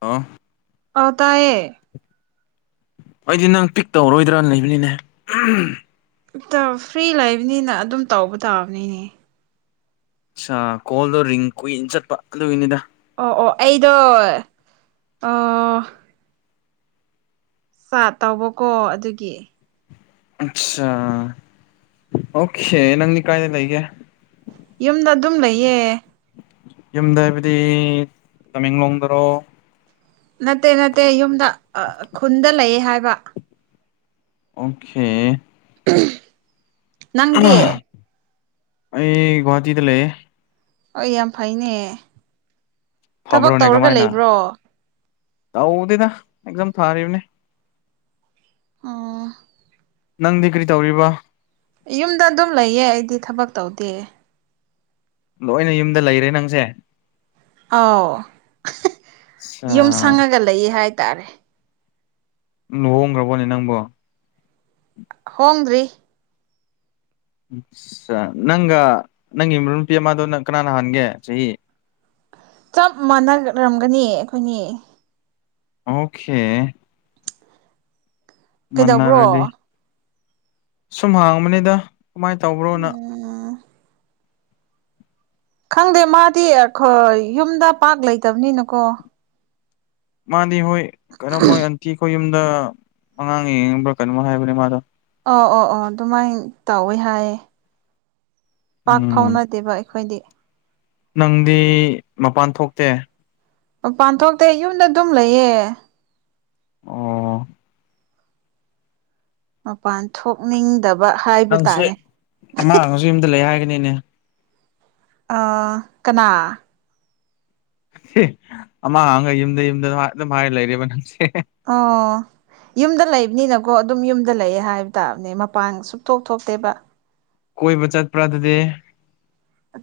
ꯑꯣ ꯑ ꯇꯥꯏꯌꯦ ꯑꯩꯗꯤ ꯅꯪ ꯄꯤꯛ ꯇꯧꯔꯔꯣꯏꯗ꯭ꯔꯅ ꯂꯩꯕꯅꯤꯅꯦ ꯐ꯭ꯔꯤ ꯂꯩꯕꯅꯤꯅ ꯑꯗꯨꯝ ꯇꯧꯕ ꯇꯥꯕꯅꯤꯅꯦ ꯆꯥ ꯀꯣꯜꯗꯣ ꯔꯤꯡ ꯀꯨꯏꯅ ꯆꯠꯄ ꯑꯗꯨꯒꯤꯅꯤꯗ ꯑꯣ ꯑꯣ ꯑꯩꯗꯣ ꯑꯣ ꯆꯥ ꯇꯧꯕꯀꯣ ꯑꯗꯨꯒꯤ ꯑꯆꯥꯥ ꯑꯣꯀꯦ ꯅꯪꯗꯤ ꯀꯥꯏꯗ ꯂꯩꯒꯦ ꯌꯨꯝꯗ ꯑꯗꯨꯝ ꯂꯩꯌꯦ ꯌꯨꯝꯗ ꯍꯥꯏꯕꯗꯤ ꯇꯃꯦꯡꯂꯣꯡꯗꯔꯣ ꯅꯠꯇꯦ ꯅꯠꯇꯦ ꯌꯨꯝꯗ ꯈꯨꯟꯗ ꯂꯩꯌꯦ ꯍꯥꯏꯕ ꯑꯣꯀꯦ ꯎꯝ ꯑꯩ ꯒꯨꯍꯥꯇꯤꯗ ꯂꯩ ꯍꯣꯏ ꯌꯥꯝ ꯐꯩꯅꯦ ꯊꯕꯛ ꯐꯕ꯭ꯔꯣꯅꯦ ꯇꯧꯔꯒ ꯀꯃꯥꯏꯅ ꯂꯩꯕ꯭ꯔꯣ ꯇꯧꯗꯦꯗ ꯑꯦꯛꯖꯝ ꯊꯥꯔꯤꯕꯅꯤ ꯑꯥ ꯅꯪꯗꯤ ꯀꯔꯤ ꯇꯧꯔꯤꯕ ꯌꯨꯝꯗ ꯑꯗꯨꯝ ꯂꯩꯌꯦ ꯑꯩꯗꯤ ꯊꯕꯛ ꯇꯧꯗꯦ ꯂꯣꯏꯅ ꯌꯨꯝꯗ ꯂꯩꯔꯦ ꯅꯪꯁꯦ ꯑꯥꯎ ꯑꯠꯆꯥ ꯌꯨꯝ ꯁꯪꯉꯒ ꯂꯩ ꯍꯥꯏꯇꯥꯔꯦ ꯂꯨ ꯍꯪꯈ꯭ꯔꯕꯣꯅꯦ ꯅꯪꯕꯣ ꯍꯣꯡꯗ꯭ꯔꯤ ꯑ ꯅꯪꯒ ꯅꯪꯒꯤ ꯏꯃꯨꯞ ꯅꯨꯄꯤ ꯑꯃꯗꯣ ꯅꯪ ꯀꯅꯥ ꯅꯍꯥꯟꯒꯦ ꯆꯍꯤ ꯆꯞ ꯃꯥꯟꯅꯔꯝꯒꯅꯤ ꯑꯩꯈꯣꯏꯅꯤ ꯑꯣꯀꯦ ꯀꯩꯗꯧꯕ꯭ꯔꯣ ꯃꯟꯅꯔꯦꯗꯤ ꯁꯨꯝ ꯍꯪꯕꯅꯤꯗ ꯀꯃꯥꯏ ꯇꯧꯕ꯭ꯔꯣꯅ ꯑꯥ ꯈꯪꯗꯦ ꯃꯥꯗꯤ ꯑꯩꯈꯣꯏ ꯌꯨꯝꯗ ꯄꯥꯛ ꯂꯩꯇꯕꯅꯤꯅꯀꯣ ꯃꯥꯗꯤ ꯍꯣꯏ ꯀꯩꯅꯣꯝꯃꯣꯏ ꯑꯟꯇꯤ ꯈꯣꯏ ꯌꯨꯝꯗ ꯑꯉꯥꯡ ꯌꯦꯡꯕ꯭ꯔꯥ ꯀꯩꯅꯣꯝꯃ ꯍꯥꯏꯕꯅꯦ ꯃꯥꯗꯣ ꯑꯣ ꯑꯣ ꯑꯣ ꯑꯗꯨꯃꯥꯏꯅ ꯇꯧꯋꯦ ꯍꯥꯏꯌꯦ ꯄꯥꯛ ꯎꯝ ꯐꯥꯎꯅꯗꯦꯕ ꯑꯩꯈꯣꯏꯗꯤ ꯅꯪꯗꯤ ꯃꯄꯥꯟ ꯊꯣꯛꯇꯦ ꯃꯄꯥꯟꯊꯣꯛꯇꯦ ꯌꯨꯝꯗ ꯑꯗꯨꯝ ꯂꯩꯌꯦ ꯑꯣ ꯃꯄꯥꯟ ꯊꯣꯛꯅꯤꯡꯗꯕ ꯍꯥꯏꯕ ꯅꯪꯁꯦ ꯇꯥꯔꯦ ꯃꯥꯡꯉꯁꯨ ꯌꯨꯝꯗ ꯂꯩ ꯍꯥꯏꯒꯅꯤꯅꯦ ꯑꯥ ꯀꯅꯥ ꯑꯃꯥꯡ ꯑꯃꯒ ꯌꯨꯝꯗ ꯌꯨꯝꯗ ꯑꯗꯨꯝ ꯍꯥꯏ ꯂꯩꯔꯦꯕ ꯅꯪꯁꯦ ꯑꯣ ꯌꯨꯝꯗ ꯂꯩꯕꯅꯤꯅꯀꯣ ꯑꯗꯨꯝ ꯌꯨꯝꯗ ꯂꯩꯌꯦ ꯍꯥꯏꯕ ꯇꯥꯕꯅꯦ ꯃꯄꯥꯟ ꯁꯨꯛꯇꯣꯛ ꯊꯣꯛꯇꯦꯕ ꯀꯣꯏꯕ ꯆꯠ ꯄ꯭ꯔ ꯑꯗꯨꯗꯤ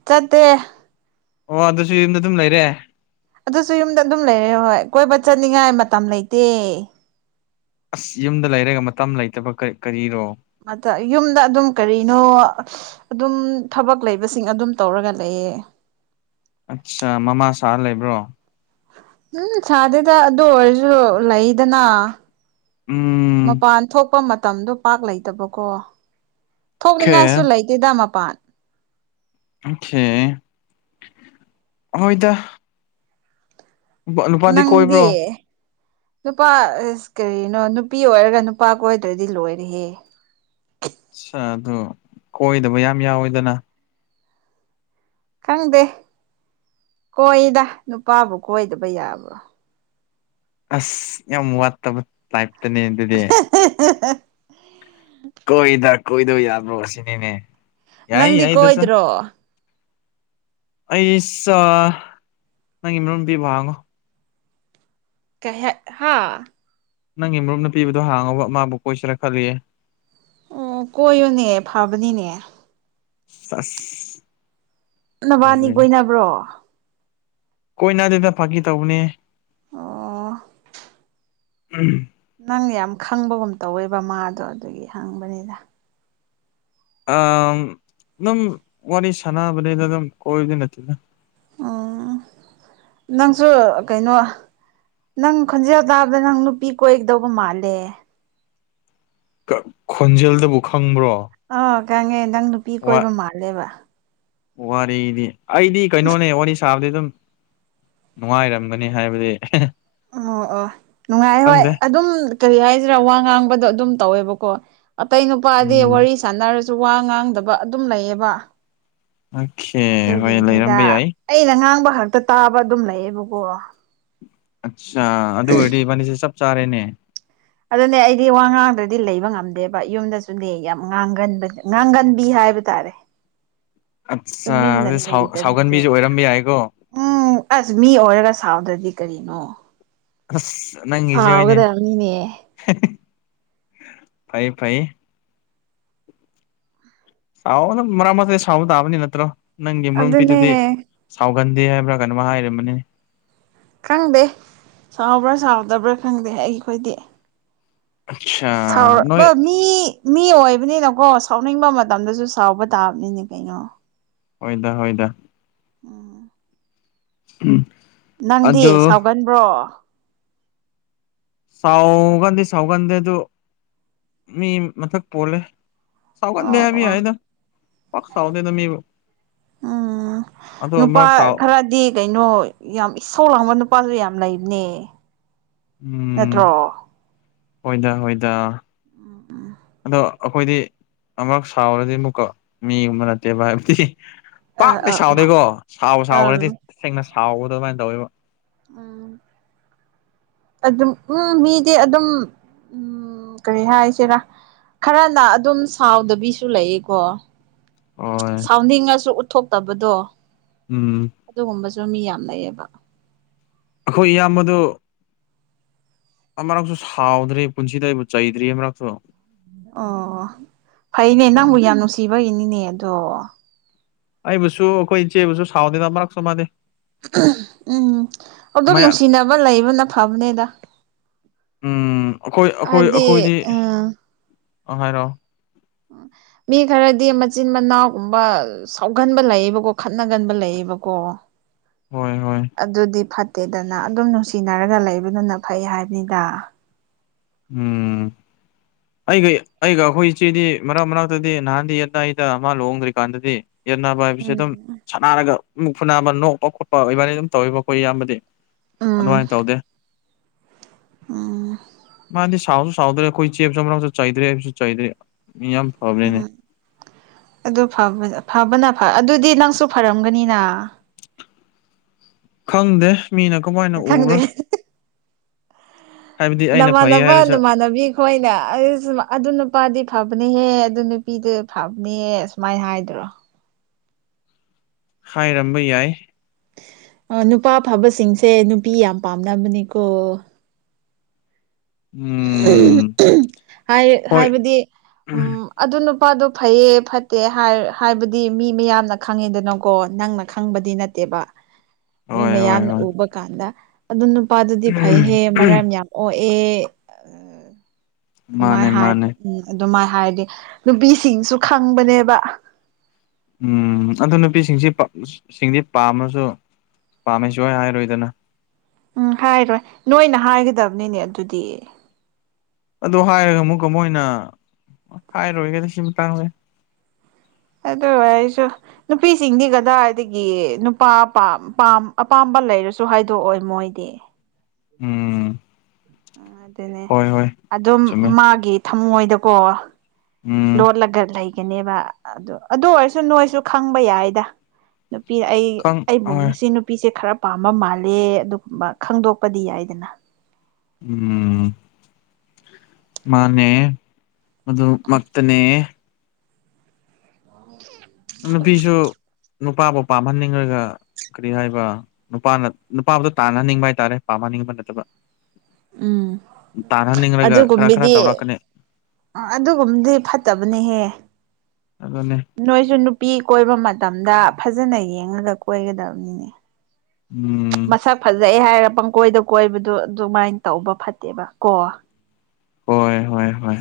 ꯆꯠꯗꯦ ꯑꯣ ꯑꯗꯨꯁꯨ ꯌꯨꯝꯗ ꯑꯗꯨꯝ ꯂꯩꯔꯦ ꯑꯗꯨꯁꯨ ꯌꯨꯝꯗ ꯑꯗꯨꯝ ꯂꯩꯔꯦ ꯍꯣꯏ ꯀꯣꯏꯕ ꯆꯠꯅꯤꯡꯉꯥꯏ ꯃꯇꯝ ꯂꯩꯇꯦ ꯑꯁ ꯌꯨꯝꯗ ꯂꯩꯔꯒ ꯃꯇꯝ ꯂꯩꯇꯕ ꯀꯥ ꯀꯔꯤꯔꯣ ꯑꯗ ꯌꯨꯝꯗ ꯑꯗꯨꯝ ꯀꯔꯤꯅꯣ ꯑꯗꯨꯝ ꯊꯕꯛ ꯂꯩꯕꯁꯤꯡ ꯑꯗꯨꯝ ꯇꯧꯔꯒ ꯂꯩꯌꯦ ꯑꯠꯆꯥ ꯃꯃꯥ ꯁꯥꯔ ꯂꯩꯕ꯭ꯔꯣ ꯎꯝ ꯁꯥꯗꯦꯗ ꯑꯗꯨ ꯑꯣꯏꯔꯁꯨ ꯂꯩꯗꯅ ꯎꯝ ꯃꯄꯥꯟ ꯊꯣꯛꯄ ꯃꯇꯝꯗꯣ ꯄꯥꯛ ꯂꯩꯇꯕꯀꯣ ꯑꯣꯀꯦ ꯊꯣꯛꯅꯤꯡꯉꯥꯏꯁꯨ ꯂꯩꯇꯦꯗ ꯃꯄꯥꯟ ꯑꯣꯀꯦ ꯍꯣꯏꯗ ꯅꯨꯄꯥꯗꯤ ꯅꯪꯗꯤ ꯀꯣꯏꯕ꯭ꯔꯣ ꯅꯨꯄꯥ ꯑꯁ ꯀꯔꯤꯅꯣ ꯅꯨꯄꯤ ꯑꯣꯏꯔꯒ ꯅꯨꯄꯥ ꯀꯣꯏꯗ꯭ꯔꯗꯤ ꯂꯣꯏꯔꯦꯍꯦ ꯑꯗꯨ ꯀꯣꯏꯗꯕ ꯌꯥꯝ ꯌꯥꯎꯋꯦꯗꯅ ꯈꯪꯗꯦ ꯀꯣꯏꯗ ꯅꯨꯄꯥꯕꯨ ꯀꯣꯏꯗꯕ ꯌꯥꯕ꯭ꯔꯣ ꯑꯁ ꯌꯥꯝ ꯋꯥꯠꯇꯕ ꯇꯥꯏꯞꯇꯅꯦ ꯑꯗꯨꯗꯤ [unintelligible] ꯀꯣꯏꯗ ꯀꯣꯏꯗꯕ ꯌꯥꯕ꯭ꯔꯣ ꯁꯤꯅꯤꯅꯦ ꯌꯥꯏ ꯅꯪꯗꯤ ꯌꯥꯏ ꯑꯗꯨꯁꯨ ꯀꯣꯏꯗ꯭ꯔꯣ ꯑꯩꯁꯨ ꯅꯪꯒꯤ ꯅꯔꯨꯞ ꯅꯨꯄꯤꯕꯨ ꯍꯪꯉꯣ ꯀꯩ ꯍꯥꯥ ꯅꯪꯒꯤ ꯃꯔꯨꯞ ꯅꯨꯄꯤꯕꯨ ꯍꯥꯡꯉꯣꯕ ꯃꯥꯕꯨ ꯀꯣꯏꯁꯤꯔ ꯈꯜꯂꯤ ꯑꯣ ꯀꯣꯏꯌꯨꯅꯦ ꯐꯕꯅꯤꯅꯦ ꯁꯥꯁ ꯅꯕꯅꯤ ꯀꯣꯏꯅꯕ꯭ꯔꯣ ꯀꯣꯏꯅꯗꯦꯗ ꯐꯒꯤ ꯇꯧꯕꯅꯦ ꯑꯣ ꯎꯝ ꯅꯪ ꯌꯥꯝ ꯈꯪꯕꯒꯨꯝ ꯇꯧꯋꯦꯕ ꯃꯥꯗꯣ ꯑꯗꯨꯒꯤ ꯍꯪꯕꯅꯤꯗ ꯑꯗꯨꯝ ꯋꯥꯔꯤ ꯁꯥꯟꯅꯕꯅꯤꯗ ꯑꯗꯨꯝ ꯀꯣꯏꯕꯗꯤ ꯅꯠꯇꯦꯗ ꯎꯝ [inaudible] ꯅꯪꯁꯨ ꯀꯩꯅꯣ ꯅꯪ ꯈꯣꯟꯖꯦꯜ ꯇꯥꯕꯗ ꯅꯪ ꯅꯨꯄꯤ ꯀꯣꯏꯒꯗꯧꯕ ꯃꯥꯜꯂꯦ ꯈꯣꯟꯖꯦꯜꯗꯕꯨ ꯈꯪꯕ꯭ꯔꯣ ꯑ ꯈꯪꯉꯦ ꯅꯪ ꯅꯨꯄꯤ ꯋꯥ ꯀꯣꯏꯕ ꯃꯥꯜꯂꯦꯕ ꯋꯥꯔꯤꯗꯤ ꯑꯩꯗꯤ ꯀꯩꯅꯣꯅꯦ ꯋꯥꯔꯤ ꯁꯥꯕꯗꯤ ꯑꯗꯨꯝ ꯅꯨꯡꯉꯥꯏꯔꯝꯒꯅꯤ ꯍꯥꯏꯕꯗꯤ ꯑꯣ ꯑꯣ ꯅꯨꯡꯉꯥꯏ ꯍꯣꯏ ꯈꯪꯗꯦ ꯑꯗꯨꯝ ꯀꯔꯤ ꯍꯥꯏꯁꯤꯔꯥ ꯋꯥ ꯉꯥꯡꯕꯗꯣ ꯑꯗꯨꯝ ꯇꯧꯋꯦꯕꯀꯣ ꯑꯇꯩ ꯅꯨꯄꯥꯗꯤ ꯎꯝ ꯋꯥꯔꯤ ꯁꯥꯟꯅꯔꯁꯨ ꯋꯥ ꯉꯥꯡꯗꯕ ꯑꯗꯨꯝ ꯂꯩꯌꯦꯕ ꯑꯣꯀꯦ ꯍꯣꯏ ꯑꯗꯨꯒꯤꯅꯤꯗ ꯂꯩꯔꯝꯕ ꯌꯥꯏ ꯑꯩꯅ ꯉꯥꯡꯕ ꯈꯛꯇ ꯇꯥꯕ ꯑꯗꯨꯝ ꯂꯩꯌꯦꯕꯀꯣ ꯑꯠꯆꯥꯥ ꯑꯗꯨ ꯑꯣꯏꯔꯗꯤ ꯃꯥꯅꯤꯁꯦ ꯆꯞ ꯆꯥꯔꯦꯅꯦ ꯑꯗꯨꯅꯦ ꯑꯩꯗꯤ ꯋꯥ ꯉꯥꯡꯗꯗꯤ ꯂꯩꯕ ꯉꯝꯗꯦꯕ ꯌꯨꯝꯗꯁꯨꯅꯦ ꯌꯥꯝ ꯉꯥꯡꯒꯟꯕ ꯉꯥꯡꯒꯟꯕꯤ ꯍꯥꯏꯕ ꯇꯥꯔꯦ ꯑꯠꯆꯥ ꯇꯨꯃꯤꯟꯅ ꯑꯗꯨ ꯂꯩꯇꯕꯤꯗꯣ ꯁꯥꯎꯒꯟꯕꯤꯁꯨ ꯑꯣꯏꯔꯝꯕ ꯌꯥꯏꯀꯣ ꯎꯝ ꯑꯁ ꯃꯤ ꯑꯣꯏꯔꯒ ꯁꯥꯎꯗ꯭ꯔꯗꯤ ꯀꯔꯤꯅꯣ ꯑꯁ ꯅꯪꯉꯁꯦꯅꯦ ꯁꯥꯎꯒꯗꯕꯅꯤꯅꯦ ꯐꯩ ꯐꯩ ꯁꯥꯎ ꯑꯗꯨꯝ ꯃꯔꯛ ꯃꯇꯊꯥꯏ ꯁꯥꯎꯕ ꯇꯥꯕꯅꯤ ꯅꯠꯇ꯭ꯔꯣ ꯅꯪꯒꯤ ꯃꯔꯨꯞ ꯑꯗꯨꯅꯦ ꯅꯨꯄꯤꯗꯨꯗꯤ ꯁꯥꯎꯒꯟꯗꯦ ꯍꯥꯏꯕ꯭ꯔꯥ ꯀꯩꯅꯣ ꯍꯥꯏꯔꯝꯕꯅꯤ ꯈꯪꯗꯦ ꯁꯥꯎꯕ꯭ꯔꯥ ꯁꯥꯎꯗꯕ꯭ꯔꯥ ꯈꯪꯗꯦ ꯑꯩꯈꯣꯏꯗꯤ ꯑꯠꯆꯥ ꯅꯣꯏ ꯁꯥꯎꯔ ꯃꯤ ꯃꯤ ꯑꯣꯏꯕꯅꯤꯅꯀꯣ ꯁꯥꯎꯅꯤꯡꯕ ꯃꯇꯝꯗꯁꯨ ꯁꯥꯎꯕ ꯇꯥꯕꯅꯤꯅꯦ ꯀꯩꯅꯣ ꯍꯗ ꯍꯣꯏꯗ ꯎꯝ ꯎꯝ ꯅꯪꯗꯤ ꯁꯥꯎꯒꯟꯕ꯭ꯔꯣ ꯁꯥꯎꯒꯟꯗꯤ ꯁꯥꯎꯒꯟꯗꯦ ꯑꯗꯨ ꯃꯤ ꯃꯊꯛ ꯄꯣꯜꯂꯦ ꯑꯣ ꯁꯥꯎꯒꯗꯕꯤ ꯑꯣ ꯍꯥꯏꯅ ꯄ ꯁꯥꯎꯗꯅ ꯃꯤꯕꯨ ꯎꯝ ꯑꯗꯣ ꯅꯨꯄꯥ ꯃꯍꯥꯛ ꯁꯥꯎ ꯈꯔꯗꯤ ꯀꯩꯅꯣ ꯌꯥꯝ ꯏꯁꯧ ꯂꯥꯡꯕ ꯅꯨꯄꯥꯁꯨ ꯌꯥꯝ ꯂꯩꯕꯅꯦ ꯎꯝ ꯅꯠꯇ꯭ꯔꯣ ꯍꯣꯏꯗ ꯍꯣꯏꯗ ꯑꯗꯣ ꯑꯩꯈꯣꯏꯗꯤ ꯑꯃꯨꯛ ꯁꯥꯎꯔꯗꯤ ꯑꯃꯨꯛꯀ ꯃꯤꯒꯨꯝꯕ ꯅꯠꯇꯦꯕ ꯍꯥꯏꯕꯗꯤ ꯑꯥ ꯄꯥꯛꯇꯤ ꯑꯥ ꯁꯥꯎꯗꯦꯀꯣ ꯁꯥꯎꯕ ꯑꯥ ꯁꯥꯎꯈ꯭ꯔꯗꯤ ꯁꯦꯡꯅ ꯁꯥꯎꯕꯗꯣ ꯑꯗꯨꯃꯥꯏꯅ ꯇꯧꯋꯦꯕ ꯎꯝ ꯑꯗꯨꯝ ꯎꯝ ꯃꯤꯗꯤꯦ ꯑꯗꯨꯝ ꯎꯝ ꯀꯔꯤ ꯍꯥꯏꯁꯤꯔꯥ ꯈꯔꯅ ꯑꯗꯨꯝ ꯁꯥꯎꯗꯕꯤꯁꯨ ꯂꯩꯌꯦꯀꯣ ꯍꯣꯏ ꯁꯥꯎꯟꯅꯤꯡꯉꯁꯨ ꯎꯠꯊꯣꯛꯇꯕꯗꯣ ꯎꯝ ꯑꯗꯨꯒꯨꯝꯕꯁꯨ ꯃꯤ ꯌꯥꯝ ꯂꯩꯩꯌꯦꯕ ꯑꯩꯈꯣꯏ ꯏꯌꯥꯝꯕꯗꯨ ꯑꯃꯛꯁꯨ ꯁꯥꯎꯗ꯭ꯔꯤ ꯄꯨꯟꯁꯤꯗ ꯑꯩꯕꯨ ꯆꯩꯗ꯭ꯔꯤ ꯑꯃꯛꯁꯨ ꯑꯣ ꯐꯩꯅꯦ ꯅꯪꯕꯨ ꯌꯥꯝ ꯅꯨꯡꯁꯤꯕꯒꯤꯅꯤꯅꯦ ꯑꯗꯣ ꯑꯩꯕꯨꯁꯨ ꯑꯩꯈꯣꯏ ꯏꯆꯦꯕꯨꯁꯨ ꯁꯥꯎꯅꯤꯅ ꯃꯔꯛꯁꯨ ꯃꯥꯥꯟꯅꯦ ꯎꯝ ꯍꯧꯛꯇꯝ ꯃꯌꯥ ꯅꯨꯡꯁꯤꯅꯕ ꯂꯩꯕꯅ ꯐꯕꯅꯦꯗ ꯎꯝ ꯑꯩꯈꯣꯏ ꯍꯥꯏꯕꯗꯤ ꯑꯝ ꯑꯍ ꯔꯣ ꯃꯤ ꯈꯔꯗꯤ ꯃꯆꯤꯟ ꯃꯅꯥꯎꯒꯨꯝꯕ ꯁꯥꯎꯒꯟꯕ ꯂꯩꯌꯦꯕꯀꯣ ꯈꯠꯅꯒꯟꯕ ꯂꯩꯌꯦꯕꯀꯣ ꯍꯣꯏ ꯍꯣꯏ ꯑꯗꯨꯗꯤ ꯐꯠꯇꯦꯗꯅ ꯑꯗꯨꯝ ꯅꯨꯡꯁꯤꯅꯔꯒ ꯂꯩꯕꯗꯨꯅ ꯐꯩ ꯍꯥꯏꯕꯅꯤꯗ ꯎꯝ ꯑꯩꯒ ꯑꯩꯒ ꯑꯩꯈꯣꯏ ꯏꯆꯦꯗꯤ ꯃꯔꯛ ꯃꯔꯛꯇꯗꯤ ꯅꯍꯥꯟꯗꯤ ꯑꯅ ꯑꯩꯗ ꯃꯥ ꯂꯨꯍꯣꯡꯗ꯭ꯔꯤꯀꯥꯟꯗꯗꯤ ꯌꯦꯠꯅꯕ ꯍꯥꯏꯕꯁꯦ ꯑꯗꯨꯝ ꯎꯝ ꯅꯥꯔꯒ ꯃꯨꯛ ꯐꯨ ꯅꯥꯕ ꯅꯣꯛꯄ ꯈꯣꯠꯄ ꯏꯕꯥꯅ ꯑꯗꯨꯝ ꯇꯧꯋꯕ ꯑꯩꯈꯣꯏ ꯏꯌꯥꯝꯕꯗꯤ ꯎꯝ ꯑꯗꯨꯃꯥꯏꯅ ꯇꯧꯗꯦ ꯎꯝ ꯃꯥꯗꯤ ꯁꯥꯎꯠꯁꯨ ꯁꯥꯎꯗ꯭ꯔꯦ ꯑꯩꯈꯣꯏ ꯆꯦ ꯆꯁꯨ ꯆꯩꯗ꯭ꯔꯦ ꯍꯥꯏꯕꯁꯨ ꯆꯩꯗ꯭ꯔꯦ ꯌꯥꯝ ꯐꯕꯅꯤꯅꯦ ꯎꯝ ꯑꯗꯨ ꯐꯕꯅ ꯑꯗꯨꯗꯤ ꯅꯪꯁꯨ ꯐꯔꯝꯒꯅꯤꯅ ꯈꯪꯗꯦ ꯃꯤꯅ ꯀꯃꯥꯏꯅ ꯈꯪꯗꯦ ꯎꯕ꯭ꯔꯥ ꯍꯥꯏꯕꯗꯤ ꯑꯩꯅ ꯅꯃ ꯐꯩ ꯅꯕ ꯍꯥꯏꯔꯁꯨ ꯅꯃ ꯅꯕꯤ ꯍꯣꯏꯅꯦ ꯑꯗꯨ ꯅꯨꯄꯥꯗꯤ ꯐꯕꯅꯦꯍꯦ ꯑꯗꯨ ꯅꯨꯄꯤꯗꯨ ꯐꯕꯅꯦꯍꯦ ꯁꯨꯃꯥꯏꯅ ꯍꯥꯏꯗꯔꯣ ꯍꯥꯏꯔꯝꯕ ꯌꯥꯏ ꯑꯥ ꯅꯨꯄꯥ ꯐꯕꯁꯤꯡꯁꯦ ꯅꯨꯄꯤ ꯌꯥꯝ ꯄꯥꯝꯅꯕꯅꯤꯀꯣ ꯎꯝ ꯍꯥꯏ ꯍꯣꯏ ꯍꯥꯏꯕꯗꯤ ꯎꯝ ꯑꯗꯨ ꯅꯨꯄꯥꯗꯣ ꯐꯩꯌꯦ ꯐꯠꯇꯦ ꯍꯥꯏꯕꯗꯤ ꯃꯤ ꯃꯌꯥꯝꯅ ꯈꯪꯉꯦꯗꯅꯀꯣ ꯅꯪꯅ ꯈꯪꯕꯗꯤ ꯅꯠꯇꯦꯕ [inaudible] ꯃꯤ ꯍꯣꯏ ꯃꯌꯥꯝꯅ ꯍꯣꯏ ꯎꯕ ꯀꯥꯟꯗ ꯑꯗꯨ ꯅꯨꯄꯥꯗꯨꯗꯤ ꯐꯩꯍꯦ ꯃꯔꯝ ꯌꯥꯝ ꯃꯣꯛꯑꯦ ꯑ [unintelligible] ꯃꯥꯅꯦ ꯑꯗꯨꯃꯥꯏꯅ ꯃꯥꯅꯦ ꯍꯥꯏꯗꯤ ꯎꯝ ꯑꯗꯨꯃꯥꯏꯅ ꯍꯥꯏꯔꯗꯤ ꯅꯨꯄꯤꯁꯤꯡꯁꯨ ꯈꯪꯕꯅꯦꯕ ꯎꯝ ꯑꯗꯨ ꯅꯨꯄꯤꯁꯤꯡꯁꯤ ꯁꯤꯡꯗꯤ ꯄꯥꯝꯃꯁꯨ ꯄꯥꯝꯃꯦꯁꯨ ꯁꯨꯡꯍꯥꯢ ꯍꯥꯏꯔꯣꯏꯗꯅ ꯎꯝ ꯍꯥꯏꯔꯣꯏ ꯅꯣꯏꯅ ꯍꯥꯏꯒꯗꯕꯅꯤꯅꯦ ꯑꯗꯨꯗꯤ ꯑꯗꯨ ꯍꯥꯏꯔꯒ ꯑꯃꯨꯛꯀ ꯑꯃꯨꯛ ꯃꯣꯏꯅ ꯍꯥꯏꯔꯣꯏꯒꯦꯗ ꯁꯤ ꯃꯇꯥꯡꯗꯗꯤ ꯑꯗꯣ ꯑꯣꯢꯔꯁꯨ ꯅꯨꯄꯤꯁꯤꯡꯗꯤ ꯀꯗꯥꯏꯗꯒꯤ ꯅꯨꯄꯥ ꯑꯄꯥꯝꯕ ꯂꯩꯔꯁꯨ ꯍꯥꯏꯗꯣꯛꯑꯣꯏ ꯃꯣꯏꯗꯤ ꯎꯝ ꯑꯗꯨꯅꯦ ꯍꯣꯏ ꯍꯣꯏ ꯑꯗꯨꯝ ꯆꯨꯝꯃꯦ ꯃꯥꯒꯤ ꯊꯝꯃꯣꯏꯗꯀꯣ ꯎꯝ ꯂꯣꯠꯂꯒ ꯂꯩꯒꯅꯦꯕ ꯑꯗꯨ ꯑꯗꯨ ꯑꯣꯏꯔꯁꯨ ꯅꯣꯏꯁꯨ ꯈꯪꯕ ꯌꯥꯏꯗ ꯅꯨꯄꯤ ꯑꯩ ꯈꯪ ꯍꯣꯏ ꯑꯩꯒꯨꯝꯕꯁꯤ ꯅꯨꯄꯤꯁꯦ ꯈꯔ ꯄꯥꯝꯕ ꯃꯥꯜꯂꯦ ꯑꯗꯨꯒꯨꯝꯕ ꯈꯪꯗꯣꯛꯄꯗꯤ ꯌꯥꯏꯗꯅ ꯎꯝ ꯃꯥꯅꯦ ꯃꯗꯨ ꯃꯛꯇꯅꯦ ꯅꯨꯄꯤꯁꯨ ꯅꯨꯄꯥꯕꯨ ꯄꯥꯝꯍꯟꯅꯤꯡꯉꯒ ꯀꯔꯤ ꯍꯥꯏꯕ ꯅꯨꯄꯥꯅ ꯅꯨꯄꯥꯕꯨꯗꯣ ꯇꯥꯟꯅꯍꯟꯅꯤꯡꯕ ꯍꯥꯏꯇꯥꯔꯦ ꯄꯥꯝꯅꯍꯟꯅꯤꯡꯕ ꯅꯠꯇꯕ ꯎꯝ ꯇꯥꯟꯍꯟꯅꯤꯡꯂꯒ ꯈꯔ ꯈꯔ ꯇꯧꯔꯛꯀꯅꯤ ꯑ ꯑꯗꯨꯒꯨꯝꯕꯗꯤ ꯐꯠꯇꯕꯅꯦꯍꯦ ꯑꯗꯨꯅꯦ ꯅꯣꯏꯁꯨ ꯅꯨꯄꯤ ꯀꯣꯏꯕ ꯃꯇꯝꯗ ꯐꯖꯅ ꯌꯦꯡꯉꯒ ꯀꯣꯏꯒꯗꯕꯅꯦ ꯎꯝ ꯁꯛ ꯐꯖꯩ ꯍꯥꯏꯔꯒ ꯄꯪꯀꯣꯏꯗ ꯀꯣꯏꯕꯗꯨ ꯑꯗꯨꯃꯥꯏꯅ ꯇꯧꯕ ꯐꯠꯇꯦꯕ ꯀꯣ ꯍꯣꯏ ꯍꯣꯏ ꯍꯣꯏ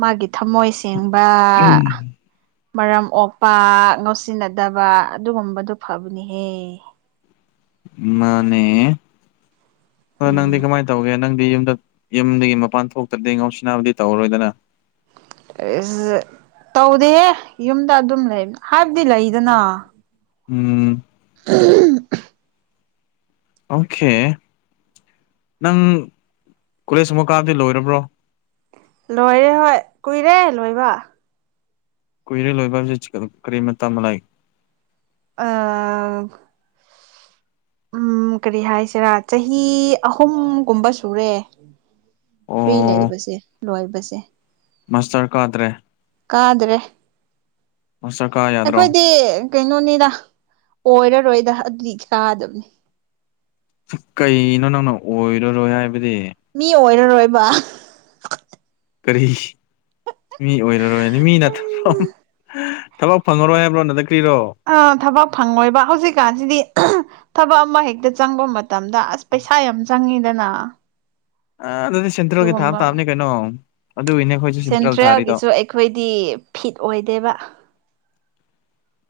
ꯃꯥꯒꯤ ꯊꯝꯃꯣꯏ ꯁꯦꯡꯕ ꯃꯔꯝ ꯑꯣꯛꯄ ꯉꯧꯁꯤꯟꯅꯗꯕ ꯑꯗꯨꯒꯨꯝꯕꯗꯨ ꯐꯕꯅꯦꯍꯦ ꯃꯥꯅꯦ ꯅꯪꯗꯤ ꯎꯝ ꯀꯃꯥꯢ ꯇꯧꯒꯦ ꯅꯪꯗꯤ ꯌꯨꯝꯗ ꯌꯨꯝꯗꯒꯤ ꯃꯄꯥꯟ ꯊꯣꯛꯇ꯭ꯔꯗꯤ ꯉꯧꯁꯤꯅꯥꯕꯗꯤ ꯇꯧꯔꯔꯣꯏꯗꯅ ꯢꯁ ꯇꯧꯗꯦꯍꯦ ꯌꯨꯝꯗ ꯑꯗꯨꯝ ꯂꯩ ꯍꯥꯏꯕꯗꯤ ꯂꯩꯗꯅ ꯎꯝ ꯎꯝ [unintelligible] ꯑꯣꯀꯦ ꯅꯪ ꯀꯣꯂꯦꯖ ꯒꯨꯝꯕ ꯀꯥꯕꯗꯤ ꯂꯣꯏꯔꯕ꯭ꯔꯣ ꯂꯣꯏꯔꯦ ꯍꯣꯏ ꯀꯨꯏꯔꯦ ꯂꯣꯏꯕ ꯀꯨꯏꯔꯦ ꯂꯣꯏꯕ ꯍꯥꯏꯕꯁꯤ ꯀꯔꯤ ꯃꯇꯥꯝ ꯇꯥꯝꯕ ꯂꯥꯢꯛ ꯑꯥ ꯎꯝ ꯀꯔꯤ ꯍꯥꯏꯁꯤꯔꯥ ꯆꯍꯤ ꯑꯍꯨꯝꯒꯨꯝꯕ ꯁꯨꯔꯦ ꯐ꯭ꯔꯤ ꯑꯣ ꯂꯩꯕꯁꯦ ꯂꯣꯏꯕꯁꯦ ꯃꯥꯁꯇꯔ ꯀꯥꯗ꯭ꯔꯦ ꯀꯥꯗ꯭ꯔꯦ ꯃꯥꯁꯇꯥꯔ ꯀꯥꯢꯌꯦ ꯑꯩꯈꯣꯏꯗꯤ ꯀꯩꯅꯣꯅꯤꯗ ꯑꯣꯏꯔꯔꯣꯏꯗ ꯑꯗꯨꯗꯤ ꯆꯥꯗꯕꯅꯤ ꯀꯩꯅꯣ ꯅꯪꯅ ꯑꯣꯏꯔꯔꯣꯏ ꯍꯥꯏꯕꯗꯤ ꯃꯤ ꯑꯣꯏꯔꯔꯣꯏꯕ ꯀꯔꯤ ꯃꯤ ꯑꯣꯏꯔꯔꯣꯏꯅꯤ ꯃꯤ ꯅꯠꯇꯕꯥ [unintelligible] ꯊꯕꯛ ꯐꯪꯉꯔꯣꯏ ꯍꯥꯏꯕ꯭ꯔꯣ ꯅꯟꯗ ꯀ꯭ꯔꯤꯔꯣ ꯑ ꯊꯕꯛ ꯐꯪꯉꯣꯏꯕ ꯍꯧꯖꯤꯛꯀꯥꯟꯁꯤꯗꯤ ꯊꯕꯛ ꯑꯃ ꯍꯦꯛꯇ ꯆꯪꯕ ꯃꯠ ꯇꯝꯗ ꯑꯁ ꯄꯩꯁꯥ ꯌꯥꯝ ꯆꯪꯉꯤꯗꯅ ꯑ ꯑꯗꯨꯗꯤ ꯁꯦꯟꯇ꯭ꯔꯦꯜꯒꯤ ꯊꯥꯕ ꯑꯗꯨꯒꯨꯝꯕ ꯇꯥꯕꯅꯦ ꯀꯩꯅꯣ ꯑꯗꯨꯒꯤꯅꯦ ꯑꯩꯈꯣꯏꯁꯨ ꯁꯦꯟꯇ꯭ꯔꯦꯜ ꯊꯥꯔꯤꯗꯣ ꯁꯦꯟꯇ꯭ꯔꯦꯜꯒꯤꯁꯨ ꯑꯩꯈꯣꯏꯗꯤ ꯐꯤꯠ ꯑꯣꯏꯗꯦꯕ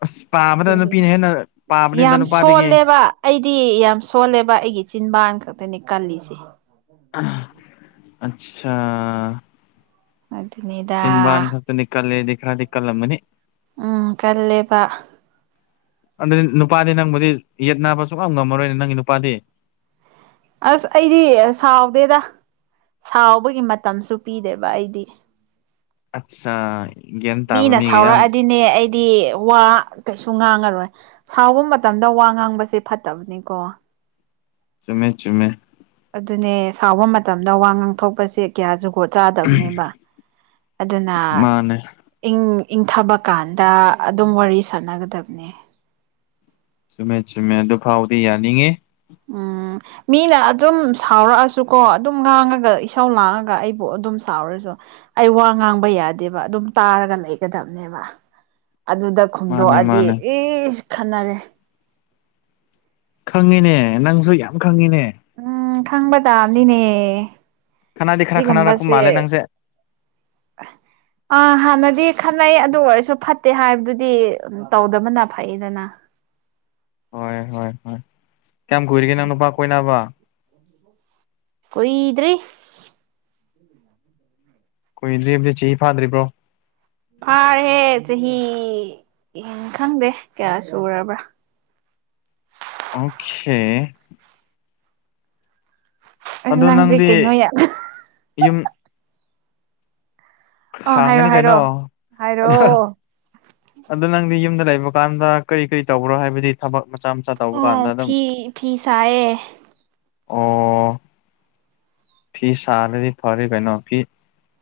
ꯑꯁ ꯄꯥꯕꯗ ꯅꯨꯄꯤꯅ ꯍꯦꯟꯅ ꯄꯥꯕꯅꯤꯗ ꯌꯥꯝ ꯅꯨꯄꯥꯗꯒꯤ ꯁꯣꯜꯂꯦꯕ ꯑꯩꯗꯤ ꯌꯥꯝ ꯁꯣꯜꯂꯦꯕ ꯑꯩꯒꯤ ꯆꯤꯟꯕꯥꯟ ꯈꯛꯇꯅꯤ ꯀꯜꯂꯤꯁꯦ ꯑꯆꯥ ꯑꯗꯨꯅꯦ꫰ꯑꯗꯨ ꯆꯤꯟꯕꯥꯥꯟ ꯈꯛꯇꯅꯦ ꯀꯜꯂꯦ ꯍꯥꯏꯗꯤ ꯈ꯭ꯔꯗꯤ ꯀꯜꯂꯝꯑꯅꯤ ꯎꯝ ꯀꯜꯂꯦꯕ ꯑꯗꯨꯗꯤ ꯅꯨꯄꯥꯗꯤ ꯅꯪꯕꯨꯗꯤ ꯌꯦꯠꯅꯕ ꯁꯨꯡꯉꯝ ꯉꯝꯃꯔꯣꯏꯅꯦ ꯅꯪꯒꯤ ꯅꯨꯄꯥꯗꯤ ꯑꯁ ꯑꯩꯗꯤ ꯁꯥꯎꯗꯦꯗ ꯁꯥꯎꯕꯒꯤ ꯃꯇꯝꯁꯨ ꯄꯤꯗꯦꯕ ꯑꯩꯗꯤ ꯑꯠꯆꯥꯥ ꯒ꯭ꯌꯥꯟ ꯇꯥꯕ ꯃꯤꯒ ꯌꯥꯝ ꯅꯦ ꯑꯩꯗꯤ ꯋꯥ ꯀꯩꯁꯨ ꯉꯥꯡꯉꯔꯣꯏ ꯁꯥꯎꯕ ꯃꯇꯝꯗ ꯋꯥ ꯉꯥꯡꯕꯁꯦ ꯐꯠꯇꯕꯅꯤꯀꯣ ꯆꯨꯝꯃꯦ ꯆꯨꯝꯃꯦ ꯑꯗꯨꯅꯦ ꯁꯥꯎꯕ ꯃꯇꯝꯗ ꯋꯥ ꯉꯥꯡꯊꯣꯛꯄꯁꯦ ꯀꯌꯥ ꯖꯒꯣꯠ ꯆꯥꯗꯕꯅꯦꯕ ꯑꯗꯨꯅ ꯃꯥꯅꯦ ꯏꯪ ꯏꯪꯊꯕ ꯀꯥꯟꯗ ꯑꯗꯨꯝ ꯋꯥꯔꯤ ꯁꯥꯟꯅꯒꯗꯕꯅꯦ ꯆꯨꯝꯃꯦ ꯆꯨꯝꯃꯦ ꯑꯗꯨ ꯐꯥꯎꯗꯤ ꯌꯥꯅꯤꯡꯉꯦ ꯎꯝ ꯃꯤꯅ ꯑꯗꯨꯝ ꯁꯥꯎꯔꯛꯑꯁꯨꯀꯣ ꯑꯗꯨꯝ ꯉꯥꯡꯔꯒ ꯏꯁꯧ ꯂꯥꯡꯔꯒ ꯑꯩꯕꯨ ꯑꯗꯨꯝ ꯁꯥꯎꯔꯁꯨ ꯑꯩ ꯋꯥ ꯉꯥꯡꯕ ꯌꯥꯗꯦꯕ ꯑꯗꯨꯝ ꯇꯥꯔꯒ ꯂꯩꯒꯗꯕꯅꯦꯕ ꯑꯗꯨꯗ ꯃꯥꯅꯦ ꯈꯨꯝꯗꯣꯛꯑꯗꯤ ꯃꯥꯅꯦ ꯏꯁ ꯈꯠꯅꯔꯦ ꯈꯪꯉꯤꯅꯦ ꯅꯪꯁꯨ ꯌꯥꯝ ꯈꯪꯉꯤꯅꯦ ꯎꯝ ꯈꯪꯕ ꯇꯥꯕꯅꯤꯅꯦ ꯈꯠꯅꯗꯤ ꯈ꯭ꯔ ꯈꯠꯅꯔꯛꯄ ꯁꯤꯒꯨꯝꯕꯁꯦ ꯃꯜꯂꯦ ꯅꯪꯁꯦ ꯑꯥ ꯍꯥꯟꯅꯗꯤ ꯈꯠꯅꯩ ꯑꯗꯨ ꯑꯣꯏꯔꯁꯨ ꯐꯠꯇꯦ ꯍꯥꯏꯕꯗꯨꯗꯤ ꯇꯧꯗꯕꯅ ꯐꯩꯗꯅ ꯍꯣꯏ ꯍꯣꯏ ꯍꯣꯏ ꯀꯌꯥꯝ ꯀꯨꯏꯔꯒꯦ ꯅꯪ ꯅꯨꯄꯥ ꯀꯣꯏꯅꯕ ꯀꯨꯏꯗ꯭ꯔꯤ ꯀꯨꯏꯗ꯭ꯔꯤ ꯍꯥꯏꯕꯗꯤ ꯆꯍꯤ ꯐꯥꯗ꯭ꯔꯤꯕ꯭ꯔꯣ ꯐꯥꯔꯦ ꯆꯍꯤ ꯈꯪꯗꯦ ꯀꯌꯥ ꯁꯨꯔꯕ꯭ꯔꯥ ꯑꯣꯈꯦ ꯑꯁ ꯑꯗꯣ ꯅꯪꯁꯦ ꯅꯪꯗꯤ ꯀꯩꯅꯣ ꯌꯥꯝ ꯌꯨꯝ ꯑ ꯍꯥꯏꯔꯣ ꯈꯥꯡꯉꯅꯤ ꯀꯩꯅꯣ ꯍꯥꯏꯔꯣ ꯍꯥꯏꯔꯣ [unintelligible] ꯑꯗꯣ ꯅꯪꯗꯤ ꯌꯨꯝꯗ ꯂꯩꯕ ꯀꯥꯟꯗ ꯀꯔꯤ ꯀꯔꯤ ꯇꯧꯕ꯭ꯔꯣ ꯍꯥꯏꯕꯗꯤ ꯊꯕꯛ ꯃꯆꯥ ꯃꯆꯥ ꯇꯧꯕ ꯑꯣ ꯀꯥꯟꯗ ꯑꯗꯨꯝ ꯐꯤ ꯐꯤ ꯁꯥꯏꯌꯦ ꯑꯣ ꯐꯤ ꯁꯥꯔꯗꯤ ꯐꯔꯦ ꯀꯩꯅꯣ ꯐꯤ-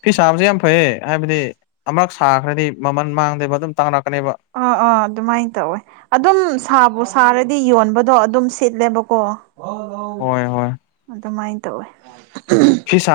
ꯐꯤ ꯁꯥꯕꯁꯦ ꯌꯥꯝ ꯐꯩꯌꯦ ꯍꯥꯏꯕꯗꯤ ꯑꯃꯔꯛ ꯁꯥꯈ꯭ꯔꯗꯤ ꯃꯃꯜ ꯃꯥꯡꯗꯦꯕ ꯑꯗꯨꯝ ꯇꯥꯡꯔꯛꯀꯅꯦꯕ ꯑ‌ꯣ ꯑꯣ ꯑꯗꯨꯃꯥꯏꯅ ꯇꯧꯋꯦ ꯑꯗꯨꯝ ꯁꯥꯕꯨ ꯁꯥꯔꯗꯤ ꯌꯣꯟꯕꯗꯣ ꯑꯗꯨꯝ ꯁꯤꯠꯂꯦꯕꯀꯣ ꯍꯣꯏ ꯍꯣꯏ ꯑꯗꯨꯃꯥꯏꯅ ꯇꯧꯋꯦ ꯄꯤꯁꯥ